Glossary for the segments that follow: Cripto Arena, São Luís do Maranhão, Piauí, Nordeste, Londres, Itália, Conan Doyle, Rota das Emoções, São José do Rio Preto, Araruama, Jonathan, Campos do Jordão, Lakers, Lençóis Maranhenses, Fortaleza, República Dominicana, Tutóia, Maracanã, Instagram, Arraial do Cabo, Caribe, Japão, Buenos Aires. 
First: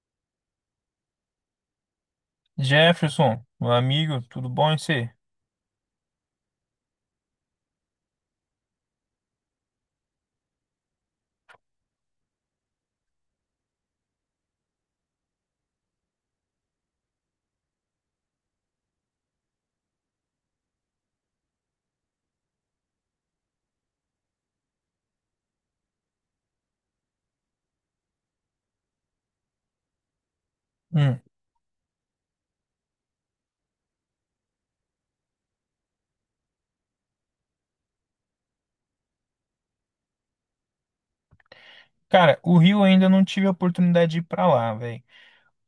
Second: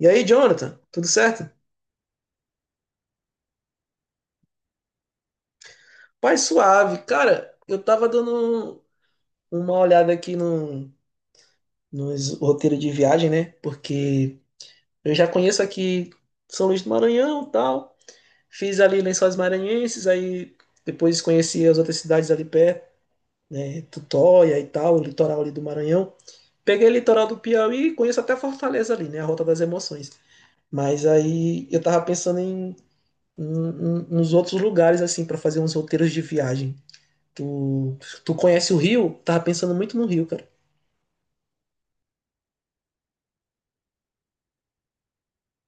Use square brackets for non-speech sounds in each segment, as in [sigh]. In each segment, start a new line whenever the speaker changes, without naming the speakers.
E aí, Jonathan, tudo certo?
Jefferson, meu amigo, tudo bom em você?
Pai suave. Cara, eu tava dando uma olhada aqui no, nos roteiros de viagem, né? Porque eu já conheço aqui São Luís do Maranhão e tal. Fiz ali Lençóis Maranhenses, aí depois conheci as outras cidades ali perto, né? Tutóia e tal, o litoral ali do Maranhão. Peguei o litoral do Piauí, conheço até Fortaleza ali, né? A Rota das Emoções. Mas
Hum.
aí eu tava pensando nos outros lugares, assim, para fazer uns roteiros de viagem. Tu, tu conhece o Rio? Tava pensando muito no Rio, cara.
Cara, o Rio ainda não tive a oportunidade de ir pra lá, velho.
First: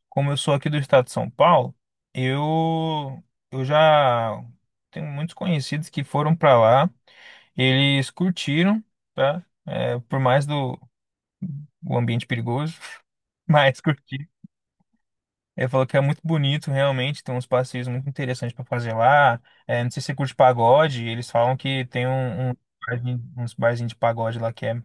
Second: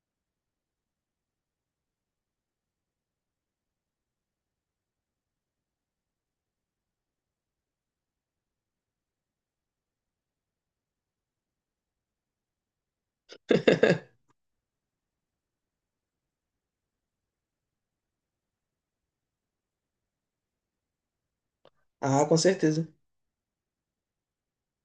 Como eu sou aqui do estado de São Paulo, eu eu já tenho muitos conhecidos que foram pra lá. Eles curtiram, tá? É, por mais do o ambiente perigoso, [laughs] mas curtiram. Ele falou que é muito bonito, realmente, tem uns passeios muito interessantes para fazer lá. É, não sei se você curte pagode, eles falam que tem
Ah, com
um
certeza.
barzinho- uns barzinhos de pagode lá que é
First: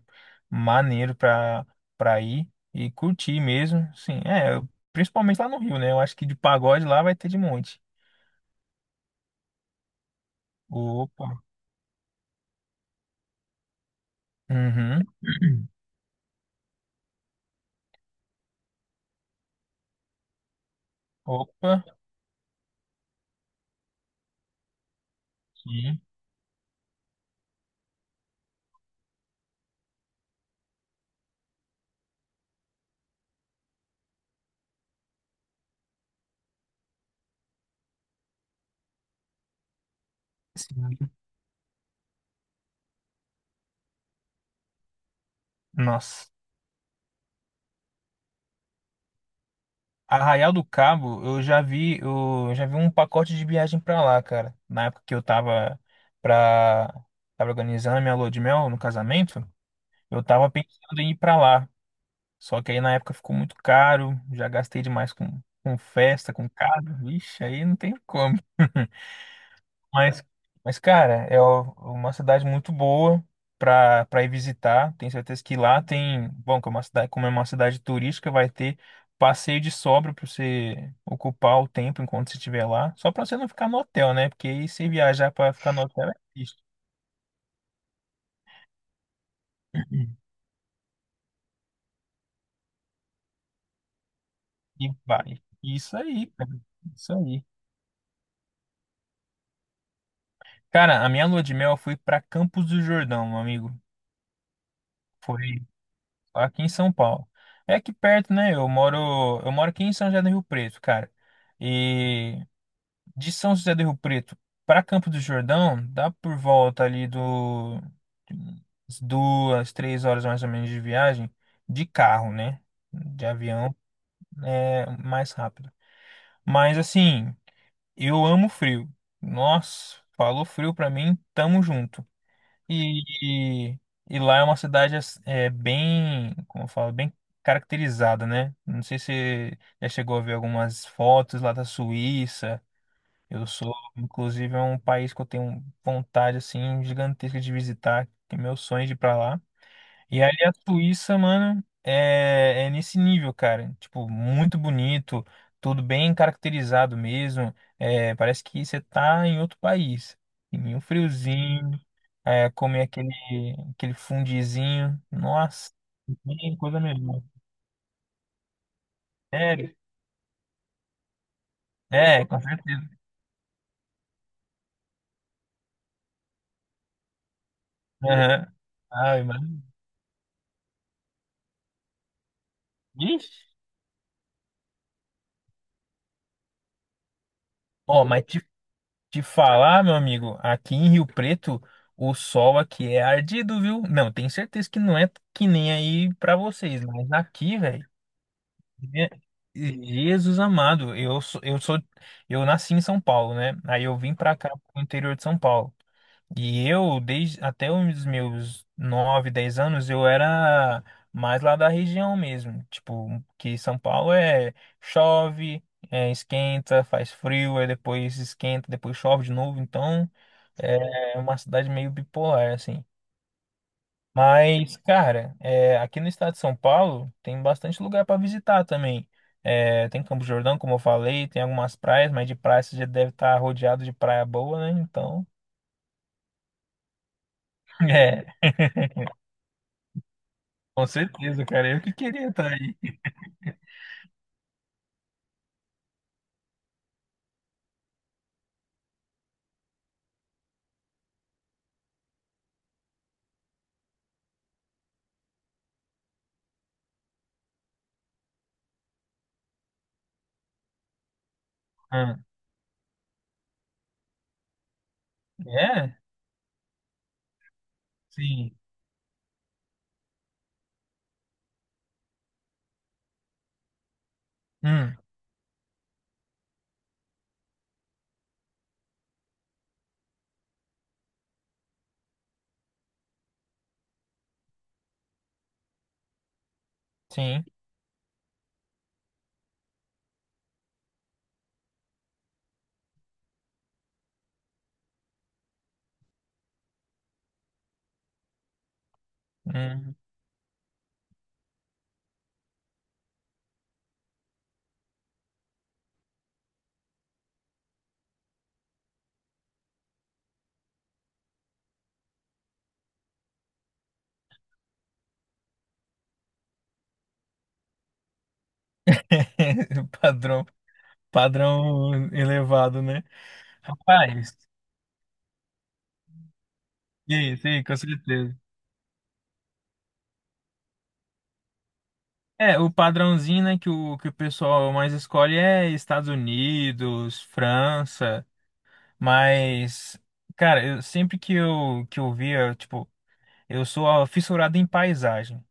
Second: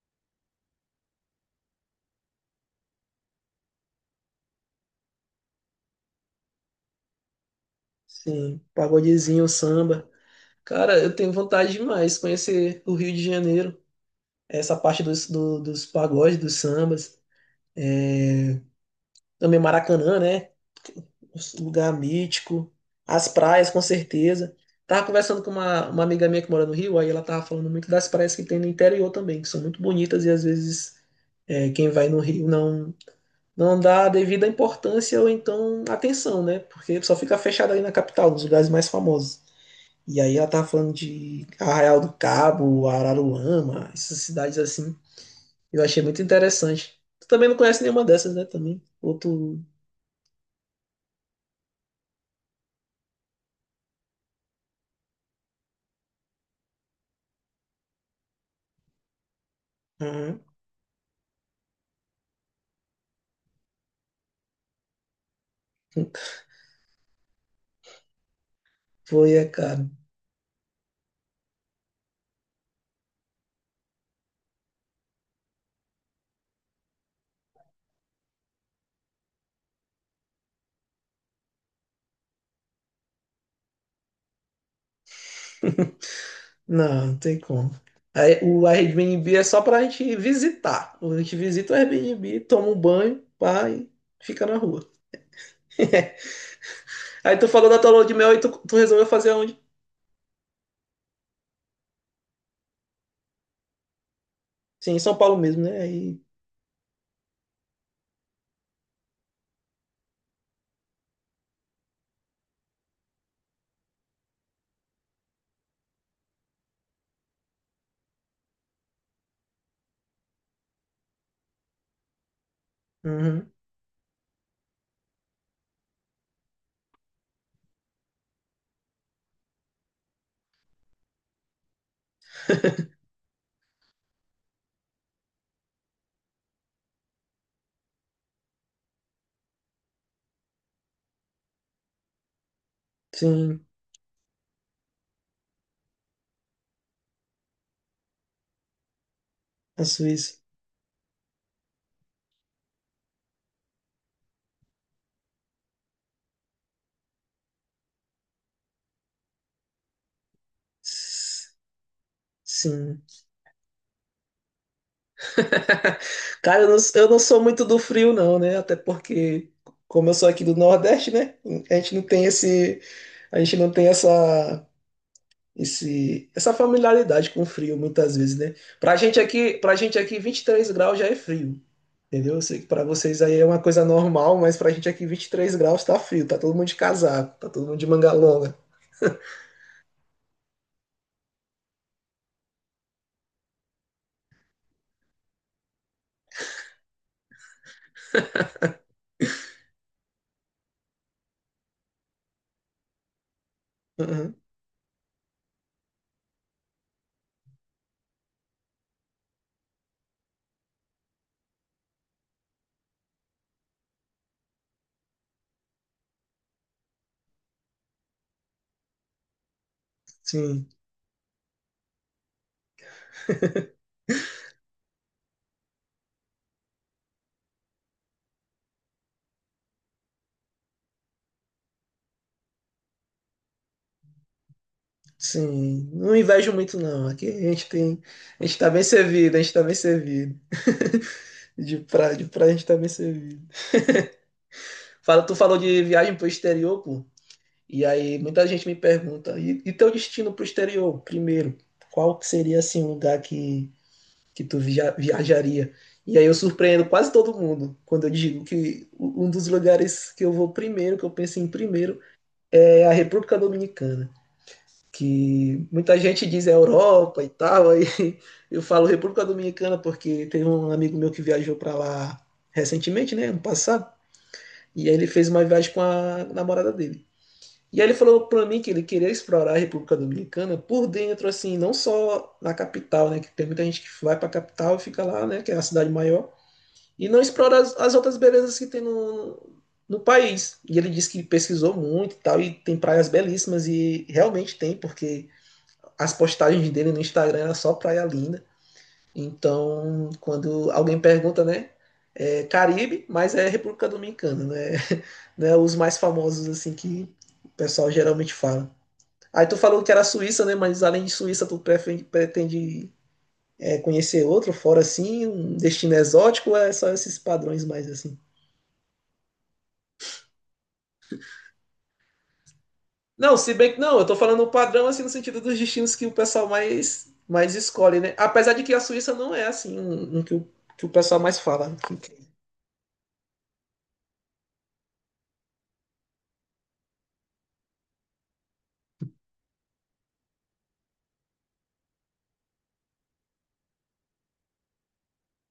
maneiro para ir e curtir mesmo. Sim, é, eu- principalmente lá no Rio, né? Eu acho que de pagode lá vai ter de monte.
Sim, pagodezinho, samba. Cara, eu
Opa.
tenho vontade demais de conhecer o Rio de Janeiro. Essa parte
Uhum. [clears throat]
dos pagodes, dos sambas. Também Maracanã, né? Um
Opa.
lugar mítico. As praias, com certeza. Tava conversando com uma,
Sim.
uma amiga minha que mora no Rio, aí ela tava falando muito das praias que tem no interior também, que são muito bonitas e às vezes quem vai no Rio não. Não dá a devida importância ou então atenção, né? Porque só fica fechada ali na capital, nos lugares mais famosos. E aí ela tava falando
Sim.
de Arraial do Cabo, Araruama, essas cidades assim. Eu achei muito
Nossa.
interessante. Tu também não conhece nenhuma dessas, né? Também. Outro.
Arraial do Cabo, eu já vi um pacote de viagem pra lá, cara. Na época que eu tava pra, tava organizando a minha lua de mel no casamento, eu
Uhum.
tava pensando em ir pra lá. Só que aí na época ficou muito caro, já gastei demais com festa, com carro. Vixe, aí não tem como.
Foi, é caro.
Mas, mas cara, é o- uma cidade muito boa para ir visitar. Tenho certeza que lá tem, bom, que é uma cidade, como é uma cidade turística, vai ter passeio de sobra para você ocupar o tempo enquanto você estiver lá, só para você não ficar no hotel, né? Porque aí se viajar para ficar no
[laughs]
hotel é triste.
Não, não tem como. Aí, o Airbnb é só pra gente
[clears throat]
visitar. A gente visita o Airbnb, toma um banho, pá, e fica na rua.
E vai. Isso aí,
[laughs]
cara. Isso
Aí
aí.
tu falou da tua lua de mel e tu resolveu fazer aonde?
Cara, a minha lua de mel foi para Campos do Jordão, meu amigo.
Sim, em São Paulo
Foi
mesmo, né? Aí,
aqui em São Paulo. É aqui perto, né? Eu moro aqui em São José do Rio Preto, cara. E de São José do Rio Preto para Campo do Jordão, dá por volta ali do umas duas, três horas mais ou menos de viagem de carro, né? De
uhum,
avião é mais rápido. Mas assim, eu amo frio. Nossa, falou frio pra mim, tamo junto. E, e lá é uma cidade ass- é, bem, como eu falo, bem caracterizada, né? Não sei se você já chegou a ver algumas fotos lá da Suíça. Eu
sim,
sou, inclusive, é um país que eu tenho vontade assim gigantesca de visitar, que é meu sonho de ir para lá.
a
E aí
Suíça.
a Suíça, mano, é nesse nível, cara. Tipo, muito bonito, tudo bem caracterizado mesmo. É, parece que você tá em outro país. Em um
S-
friozinho, é, comer
Sim.
aquele, aquele fundizinho. Nossa,
[laughs]
que
Cara, eu não,
coisa
eu não
melhor.
sou muito do frio, não, né? Até porque,
Sério?
como eu sou aqui do Nordeste, né? A gente não tem
É, com
esse,
certeza.
a gente não tem essa familiaridade com o frio, muitas vezes, né?
Aham.
Pra gente
Ai,
aqui,
mano.
pra gente aqui, 23 graus já é frio, entendeu? Eu sei que pra vocês
Ixi.
aí é uma coisa normal, mas pra gente aqui, 23 graus tá frio, tá todo mundo de casaco, tá todo mundo de
Ó,
manga
mas
longa.
de falar, meu amigo, aqui em Rio Preto, o sol aqui é ardido, viu? Não, tenho certeza que não é que nem aí pra vocês, mas aqui, velho. Je- Jesus amado, eu sou, eu nasci em São Paulo, né? Aí eu vim
Uhum,
pra cá, pro interior de São Paulo. E eu, desde até os meus 9 10 anos, eu era mais lá da região mesmo. Tipo, que São Paulo é chove, é, esquenta, faz frio, aí depois esquenta, depois chove de novo. Então,
sim.
é uma cidade meio bipolar, assim. Mas, cara, é, aqui no estado de São Paulo tem bastante lugar para visitar também. É, tem Campo Jordão, como eu falei, tem algumas praias, mas de praia você já deve estar rodeado de praia boa, né? Então,
Sim, não invejo muito não. Aqui a gente
[laughs]
tem,
é,
a gente tá bem servido, a gente tá bem servido.
com certeza, cara.
De
Eu que
pra, de
queria
pra a
estar
gente tá
aí.
bem servido. Fala, tu falou de viagem pro exterior, pô. E aí muita gente me pergunta, e teu destino pro exterior, primeiro? Qual que seria assim um lugar que tu viajaria? E aí eu surpreendo quase todo mundo quando eu digo que um dos lugares que eu vou primeiro, que eu penso em primeiro,
Ah,
é a República Dominicana. Que
é?
muita gente diz é Europa e tal, aí [laughs]
Sim.
eu falo República Dominicana porque teve um amigo meu que viajou para lá recentemente, né, ano passado, e aí
Hum,
ele fez uma viagem com a namorada dele. E aí ele falou para mim que ele queria explorar a República Dominicana por dentro, assim, não só na capital, né, que tem muita gente que vai para a capital e fica lá, né, que é a cidade maior, e não
sim.
explora as outras belezas que tem no país. E ele disse que pesquisou muito e tal, e tem praias belíssimas, e realmente tem, porque as postagens dele no Instagram era só praia linda.
Hum.
Então, quando alguém pergunta, né? É Caribe, mas é República Dominicana, né? [laughs] Né? Os mais famosos, assim, que o pessoal geralmente fala. Aí tu falou que era Suíça, né? Mas além de Suíça, tu pretende conhecer outro fora assim, um destino exótico, ou é só esses padrões mais assim?
[laughs] Padrão, padrão elevado, né?
Não, se bem que não, eu tô
Rapaz,
falando padrão assim no sentido dos destinos que o pessoal mais
e aí,
mais
sim, com
escolhe, né?
certeza.
Apesar de que a Suíça não é assim um que o pessoal mais fala,
É, o padrãozinho, né, que que o pessoal mais escolhe é Estados Unidos, França, mas, cara, eu, sempre que eu via, tipo, eu sou fissurado em paisagem.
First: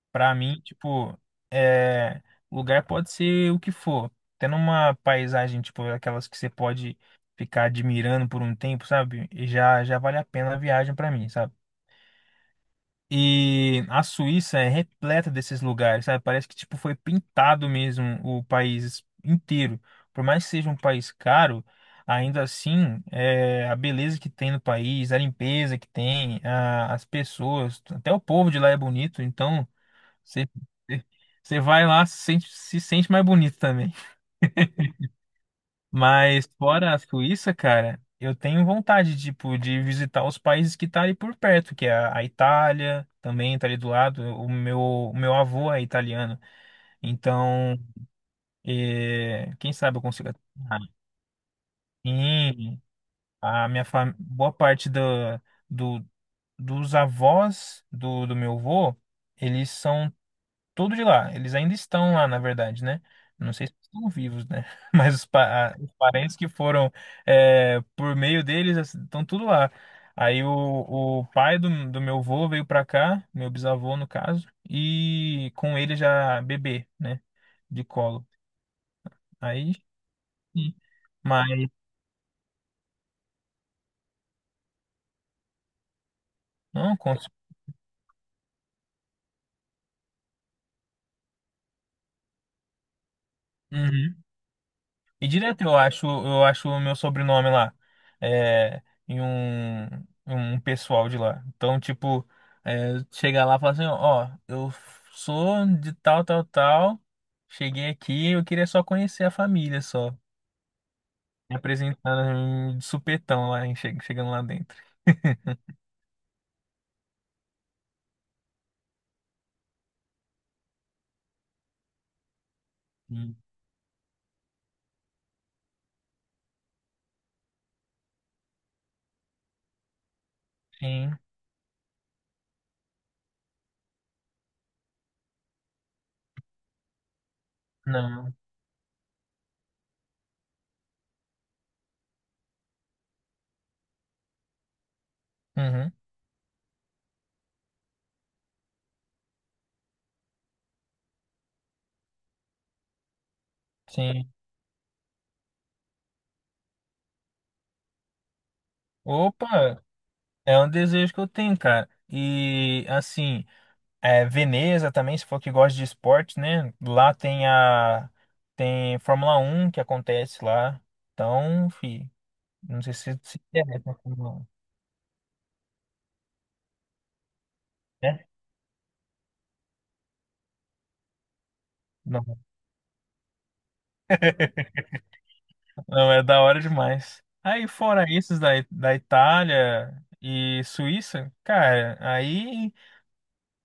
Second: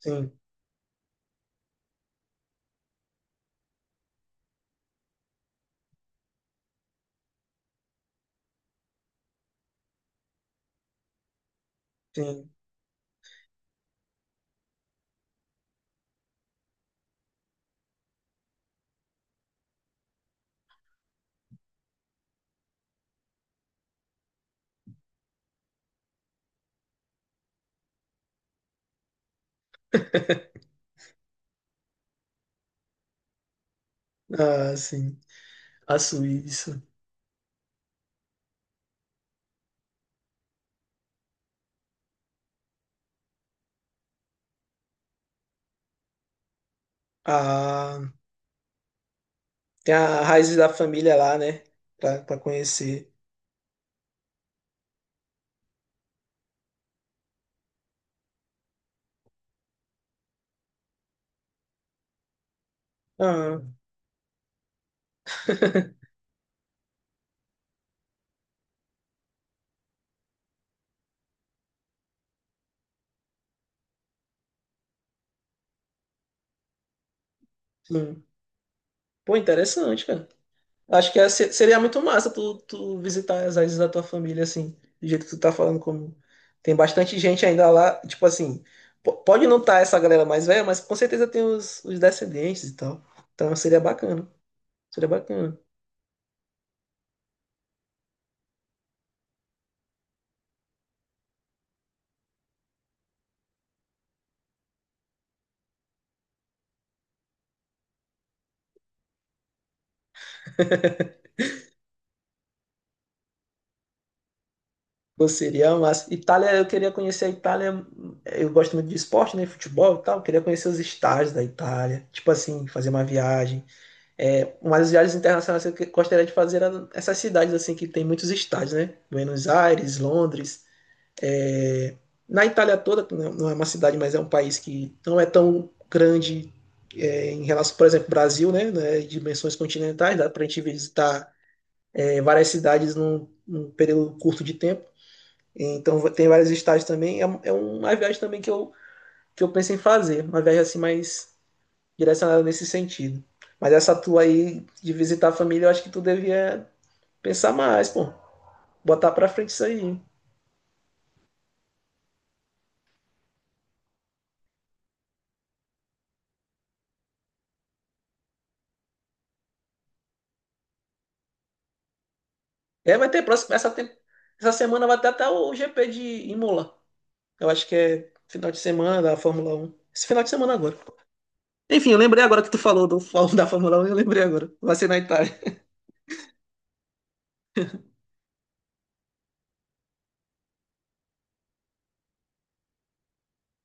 sim,
Pra mim, tipo, é, lugar pode ser o que for. Tendo uma paisagem, tipo, aquelas que você pode ficar admirando por um tempo, sabe? E já vale a pena a viagem pra mim, sabe?
sim.
E a Suíça é repleta desses lugares, sabe? Parece que tipo foi pintado mesmo o país inteiro. Por mais que seja um país caro, ainda assim, é, a beleza que tem no país, a limpeza que tem, a- as pessoas, até o povo de lá é bonito, então você você vai lá se sente, se sente mais bonito também.
Ah, sim. A
Mas
Suíça.
fora a Suíça, cara, eu tenho vontade, tipo, de visitar os países que tá ali por perto, que é a Itália, também tá ali do lado. O meu avô é italiano, então,
Ah,
eh, quem
tem
sabe eu
a
consigo...
raiz da
Ah,
família lá, né? Pra
sim,
conhecer.
a minha fam... boa parte do, do, dos avós do, do meu avô, eles são tudo de lá. Eles ainda estão lá, na verdade, né? Não
Ah,
sei se estão vivos, né? [laughs] Mas os, pa- a- os
[laughs]
parentes que foram é, por meio deles assim, estão tudo lá. Aí o pai do, do meu avô veio pra cá, meu bisavô no caso, e com ele já bebê, né? De
sim.
colo.
Pô,
Aí,
interessante, cara.
sim.
Acho que
Mas
seria muito massa tu visitar as raízes da tua família, assim, do jeito que tu tá falando, como tem
não, com,
bastante gente ainda lá, tipo assim, pode não estar essa galera mais velha, mas com certeza tem os descendentes e tal. Então seria
uhum.
bacana, seria
E
bacana.
direto eu acho o meu sobrenome lá, é, em um, em um pessoal de lá. Então, tipo, é, chegar lá e falar assim, ó, eu sou de tal, tal, tal, cheguei aqui, eu queria só conhecer a família só. Me apresentando de supetão lá, hein, che- chegando lá dentro.
Pô, seria massa. Itália, eu queria conhecer a Itália. Eu gosto muito de esporte, né? Futebol e tal. Eu queria conhecer os estádios da Itália. Tipo assim, fazer uma
Sim.
viagem. É, uma das viagens internacionais que eu gostaria de fazer era essas cidades assim que tem muitos estádios, né? Buenos Aires, Londres.
Sim,
é, Na Itália toda, que não é uma cidade, mas é um país que não é tão grande em relação, por exemplo, ao
não.
Brasil, né? Né, dimensões continentais, dá para a gente visitar várias cidades num período curto de tempo.
Uhum,
Então tem vários estágios também. É uma viagem também que eu penso em fazer. Uma viagem assim mais direcionada nesse sentido. Mas essa tua
sim.
aí de visitar a família, eu acho que tu devia pensar mais, pô. Botar pra frente isso
Opa,
aí.
é um desejo que eu tenho, cara. E assim. É, Veneza também, se for que gosta de esporte, né? Lá tem a tem Fórmula Um que acontece lá. Então, fi, não sei
É, vai ter
se
próximo.
interessa pra Fórmula 1,
Essa semana vai ter até o GP de Imola. Eu acho que é
né?
final de semana da Fórmula 1. Esse final de semana agora. Enfim, eu lembrei
Não,
agora que tu falou do, [laughs] da Fórmula 1 eu lembrei agora. Vai ser na Itália.
não é da hora demais. Aí fora esses da, da Itália e Suíça, cara, aí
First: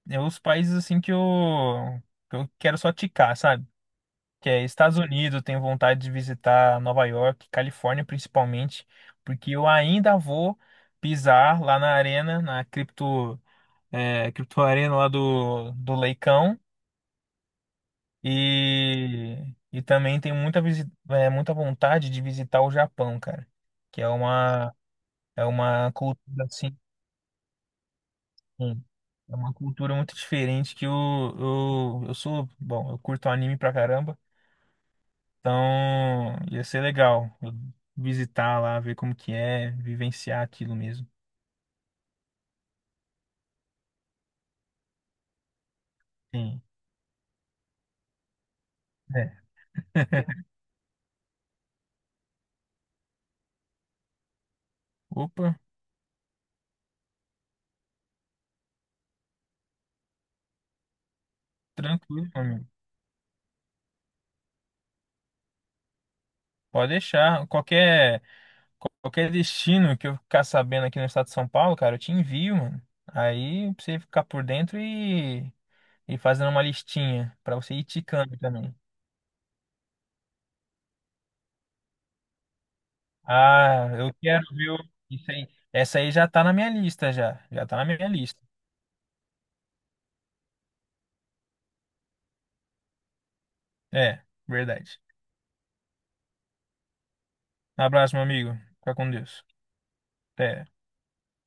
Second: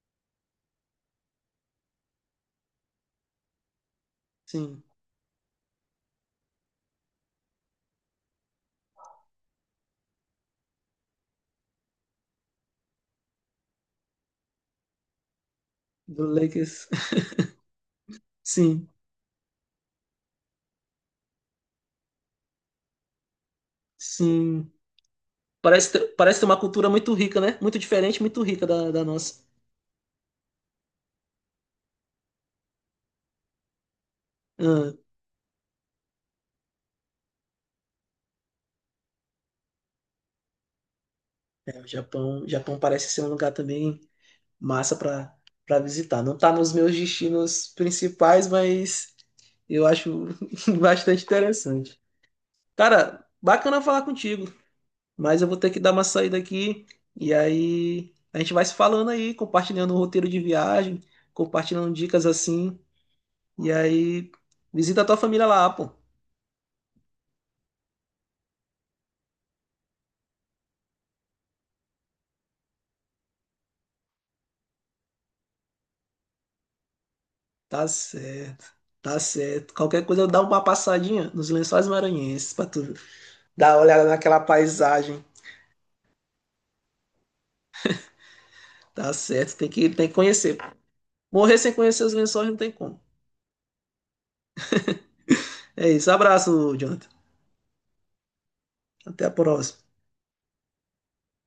é os países assim que eu quero só ticar, sabe? Que é
Sim.
Estados Unidos, tenho vontade de visitar Nova York, Califórnia principalmente, porque eu ainda vou pisar lá na arena, na cripto, é, cripto arena lá do, do
Do
Leicão
Lakers. [laughs] Sim.
e, e também tenho muita, visi- é, muita vontade de visitar o Japão, cara, que
Sim.
é
Parece
uma
ter, parece
cultura
ter uma
assim,
cultura muito rica, né? Muito diferente, muito rica da
é
nossa.
uma cultura muito diferente que eu, eu sou, bom, eu curto anime pra caramba.
Ah,
Então, ia ser legal eu visitar lá, ver como que é, vivenciar aquilo mesmo.
o Japão parece ser um lugar também massa para visitar. Não tá
Sim.
nos meus destinos principais, mas
É.
eu acho
[laughs]
[laughs] bastante interessante. Cara, bacana falar contigo, mas eu vou
Opa,
ter que dar uma saída aqui e aí a gente vai se falando aí, compartilhando o roteiro de viagem, compartilhando
tranquilo,
dicas
meu amigo.
assim, e aí visita a tua família lá, pô.
Pode deixar. Qualquer, qualquer destino que eu ficar sabendo aqui no estado de São Paulo, cara, eu te envio, mano. Aí pra você ficar por dentro e fazendo uma listinha pra você ir
Tá
ticando
certo,
também.
tá certo. Qualquer coisa eu dou uma passadinha nos Lençóis Maranhenses pra tu dar uma
Ah,
olhada
eu
naquela
quero, viu?
paisagem.
Isso aí. Essa aí já tá na minha lista, já. Já tá na minha lista.
Tá certo, tem que conhecer. Morrer sem conhecer os Lençóis não tem como.
É, verdade.
É isso, abraço, Jonathan.
Um abraço, meu amigo. Fica com
Até a
Deus.
próxima.
Até.